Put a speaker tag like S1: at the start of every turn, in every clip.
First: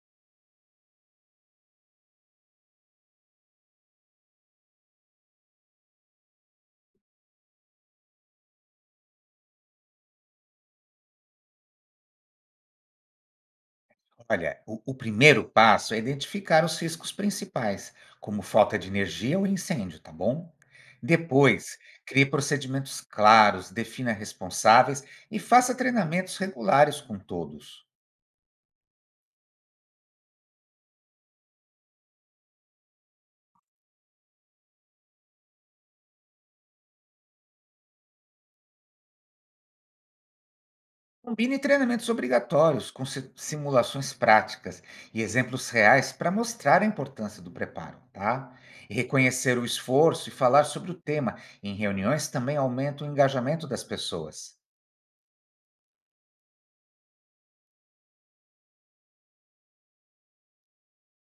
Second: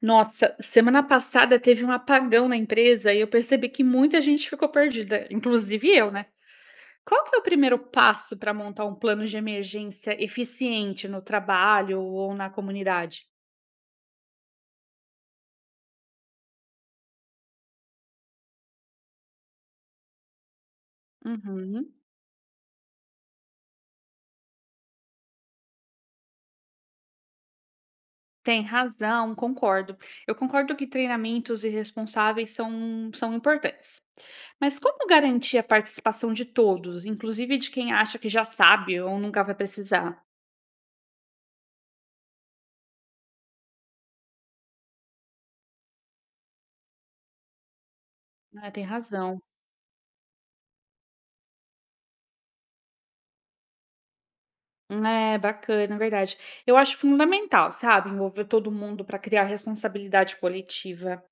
S1: Nossa, semana passada teve um apagão na empresa e eu percebi que muita gente ficou perdida, inclusive eu, né? Qual que é o primeiro passo para montar um plano de emergência eficiente no trabalho ou na comunidade?
S2: Olha, o primeiro passo é identificar os riscos principais, como falta de energia ou incêndio, tá bom? Depois,
S1: Uhum.
S2: crie procedimentos claros, defina responsáveis e faça treinamentos regulares com todos.
S1: Tem razão, concordo. Eu concordo que treinamentos e responsáveis são importantes. Mas como garantir a participação de todos, inclusive de quem acha que já sabe ou nunca vai precisar?
S2: Combine treinamentos obrigatórios com simulações práticas e exemplos reais para mostrar a importância do preparo, tá?
S1: Ah, tem
S2: E
S1: razão.
S2: reconhecer o esforço e falar sobre o tema em reuniões também aumenta o engajamento das pessoas.
S1: É, bacana, verdade. Eu acho fundamental, sabe, envolver todo mundo para criar responsabilidade coletiva.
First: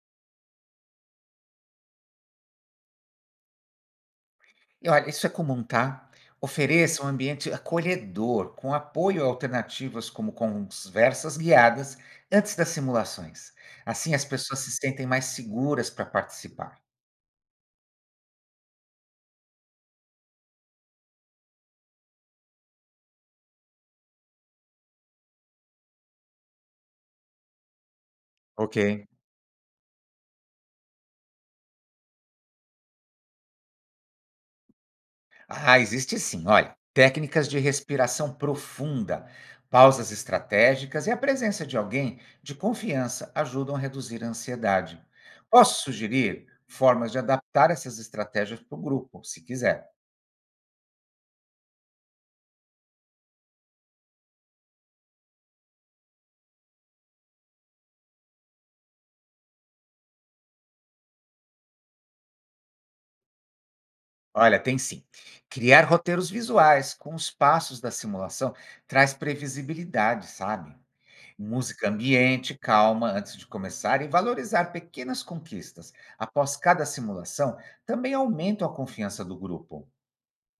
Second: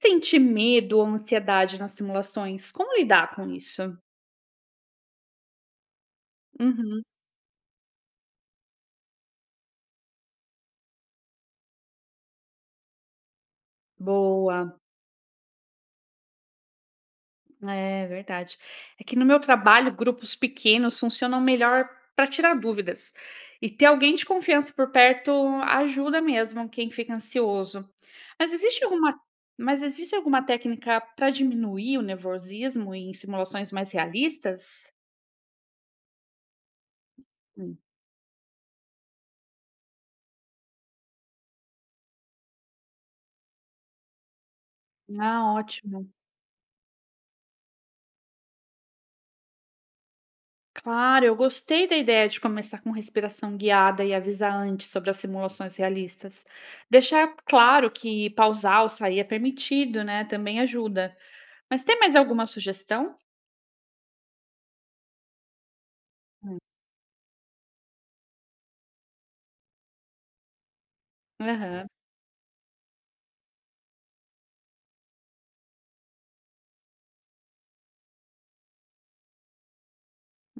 S1: Sentir medo ou ansiedade nas simulações, como lidar com isso?
S2: E olha, isso é comum, tá?
S1: Uhum.
S2: Ofereça um ambiente acolhedor, com apoio a alternativas como conversas guiadas antes das simulações. Assim as
S1: Boa,
S2: pessoas se sentem mais seguras para participar.
S1: é verdade. É que no meu trabalho, grupos pequenos funcionam melhor para tirar dúvidas. E ter alguém de confiança por perto ajuda mesmo quem fica ansioso. Mas existe
S2: Ok.
S1: alguma, mas existe alguma técnica para diminuir o nervosismo em simulações mais realistas?
S2: Ah, existe sim, olha. Técnicas de
S1: Hum.
S2: respiração profunda, pausas estratégicas e a presença de alguém de confiança ajudam a reduzir a ansiedade.
S1: Ah,
S2: Posso
S1: ótimo.
S2: sugerir formas de adaptar essas estratégias para o grupo, se quiser.
S1: Claro, eu gostei da ideia de começar com respiração guiada e avisar antes sobre as simulações realistas. Deixar claro que pausar ou sair é permitido, né? Também ajuda. Mas tem mais alguma sugestão?
S2: Olha, tem sim. Criar roteiros
S1: Hum.
S2: visuais com os passos da simulação traz previsibilidade, sabe?
S1: Aham.
S2: Música ambiente, calma antes de começar e valorizar pequenas conquistas após cada simulação também aumenta a confiança do grupo.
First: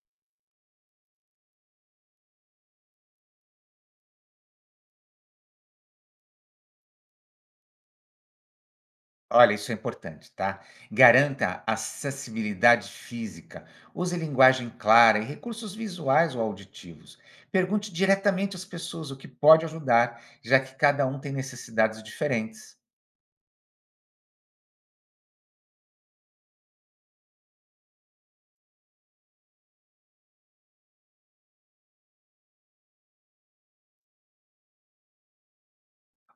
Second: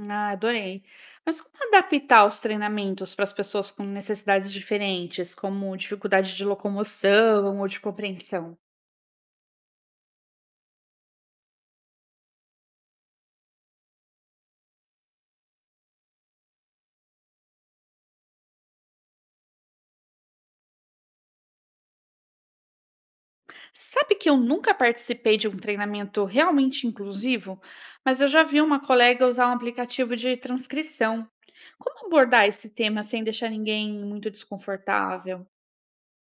S1: Ah, adorei. Mas como adaptar os treinamentos para as pessoas com necessidades diferentes, como dificuldade de locomoção ou de compreensão?
S2: Olha, isso é importante, tá? Garanta acessibilidade física, use linguagem clara e recursos visuais ou auditivos. Pergunte diretamente às pessoas o que pode ajudar, já que cada um tem necessidades diferentes.
S1: Sabe que eu nunca participei de um treinamento realmente inclusivo, mas eu já vi uma colega usar um aplicativo de transcrição. Como abordar esse tema sem deixar ninguém muito desconfortável?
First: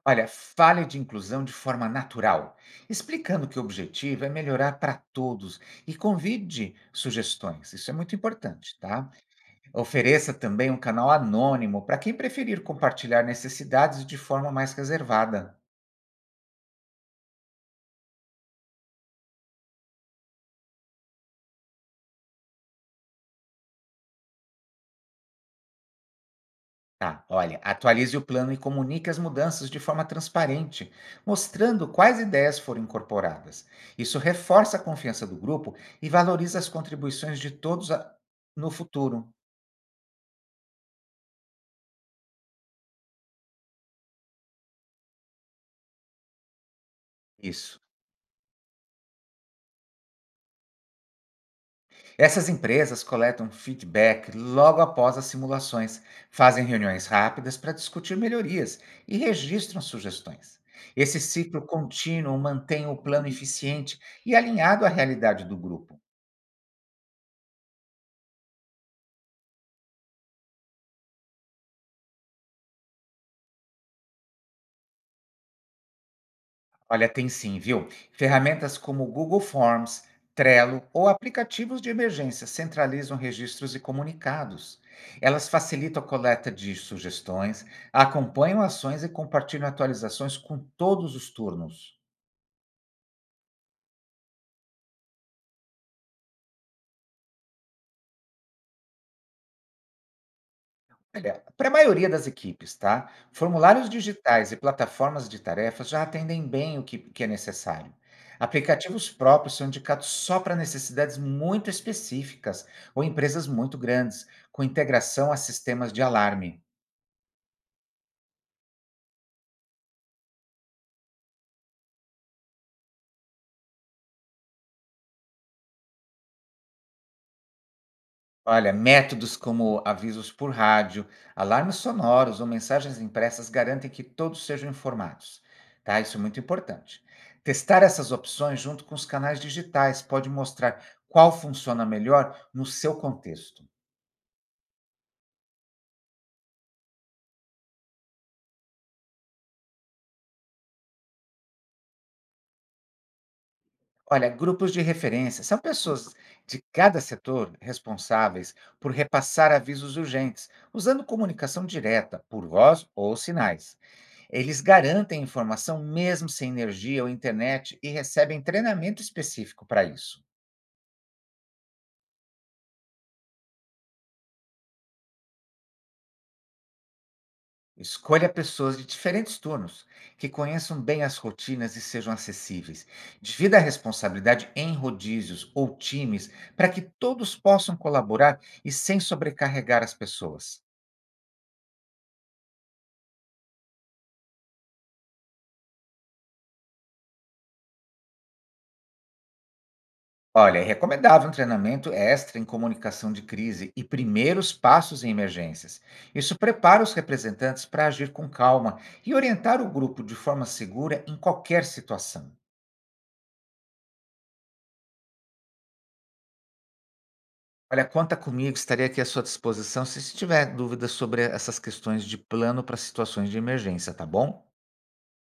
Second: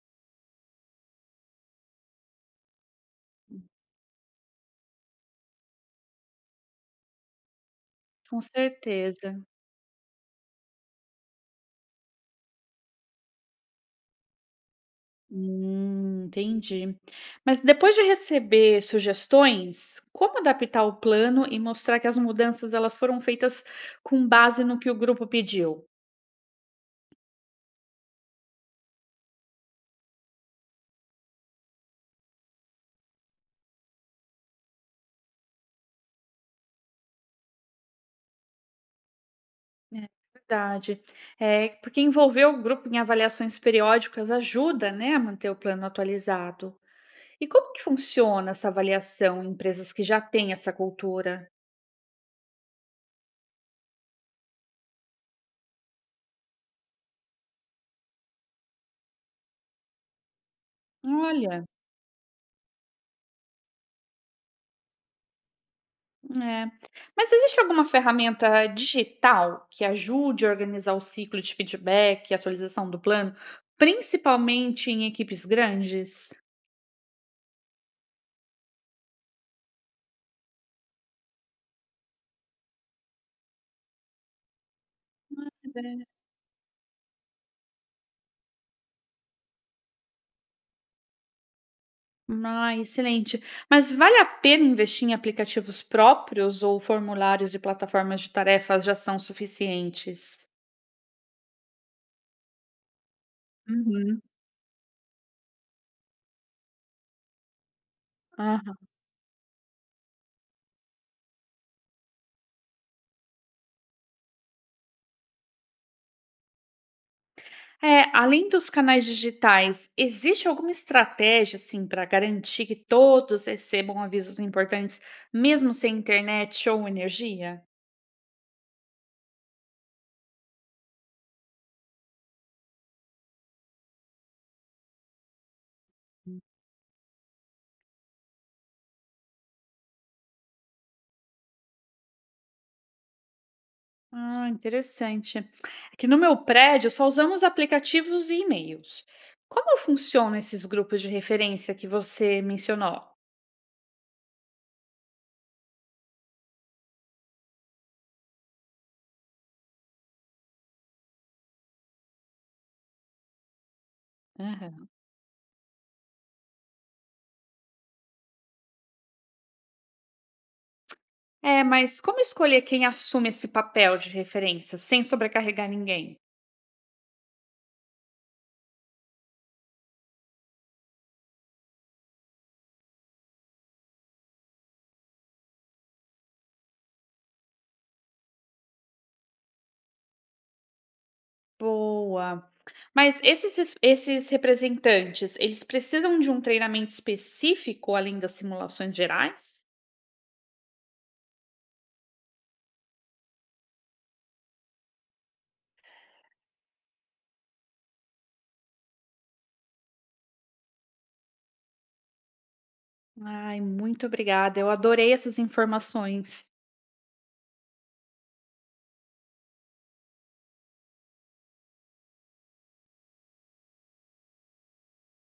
S2: Olha, fale de inclusão de forma natural, explicando que o objetivo é melhorar para todos e convide sugestões. Isso é muito
S1: Com
S2: importante, tá?
S1: certeza.
S2: Ofereça também um canal anônimo para quem preferir compartilhar necessidades de forma mais reservada.
S1: Entendi. Mas depois de receber sugestões, como adaptar o plano e mostrar que as mudanças elas foram feitas com base no que o grupo pediu?
S2: Tá, olha, atualize o plano e comunique as mudanças de forma transparente, mostrando quais ideias foram incorporadas. Isso reforça a confiança do grupo e valoriza as contribuições de todos no futuro.
S1: É verdade. É, porque envolver o grupo em avaliações periódicas ajuda, né, a manter o plano atualizado. E como
S2: Isso.
S1: que funciona essa avaliação em empresas que já têm essa cultura?
S2: Essas empresas coletam feedback logo após as simulações, fazem reuniões rápidas para discutir melhorias e registram sugestões. Esse ciclo
S1: Olha,
S2: contínuo mantém o plano eficiente e alinhado à realidade do grupo.
S1: é. Mas existe alguma ferramenta digital que ajude a organizar o ciclo de feedback e atualização do plano, principalmente em equipes grandes?
S2: Olha, tem sim, viu? Ferramentas como Google Forms, Trello ou aplicativos de emergência centralizam registros e comunicados. Elas facilitam a coleta de sugestões, acompanham ações e compartilham atualizações com todos os turnos.
S1: Ah, excelente. Mas vale a pena investir em aplicativos próprios ou formulários de plataformas de tarefas já são suficientes?
S2: Olha, para a maioria das equipes, tá? Formulários
S1: Uhum.
S2: digitais e plataformas de tarefas já atendem bem o que é necessário.
S1: Aham.
S2: Aplicativos próprios são indicados só para necessidades muito específicas ou empresas muito grandes, com integração a sistemas de alarme.
S1: É, além dos canais digitais, existe alguma estratégia assim para garantir que todos recebam avisos importantes, mesmo sem internet ou energia?
S2: Olha, métodos como avisos por rádio, alarmes sonoros ou mensagens impressas garantem que todos sejam informados, tá? Isso é muito importante. Testar essas opções junto com os canais digitais pode mostrar qual funciona melhor no seu contexto.
S1: Ah, interessante. Aqui no meu prédio só usamos aplicativos e e-mails. Como funcionam esses grupos de referência que você mencionou?
S2: Olha, grupos de referência são pessoas de cada setor responsáveis por repassar avisos urgentes, usando comunicação direta, por voz ou sinais. Eles garantem informação mesmo sem energia ou internet e recebem treinamento específico para isso.
S1: É, mas como escolher quem assume esse papel de referência sem sobrecarregar ninguém?
S2: Escolha pessoas de diferentes turnos, que conheçam bem as rotinas e sejam acessíveis. Divida a responsabilidade em rodízios ou times para que todos possam colaborar e sem sobrecarregar as pessoas.
S1: Boa. Esses representantes, eles precisam de um treinamento específico além das simulações gerais?
S2: Olha, é recomendável um treinamento extra em comunicação de crise e primeiros passos em emergências. Isso prepara os representantes para agir com calma e orientar o grupo de forma segura em qualquer situação.
S1: Ai, muito obrigada. Eu adorei essas informações.
S2: Olha, conta comigo, estarei aqui à sua disposição se tiver dúvidas sobre essas questões de plano para situações de emergência, tá bom?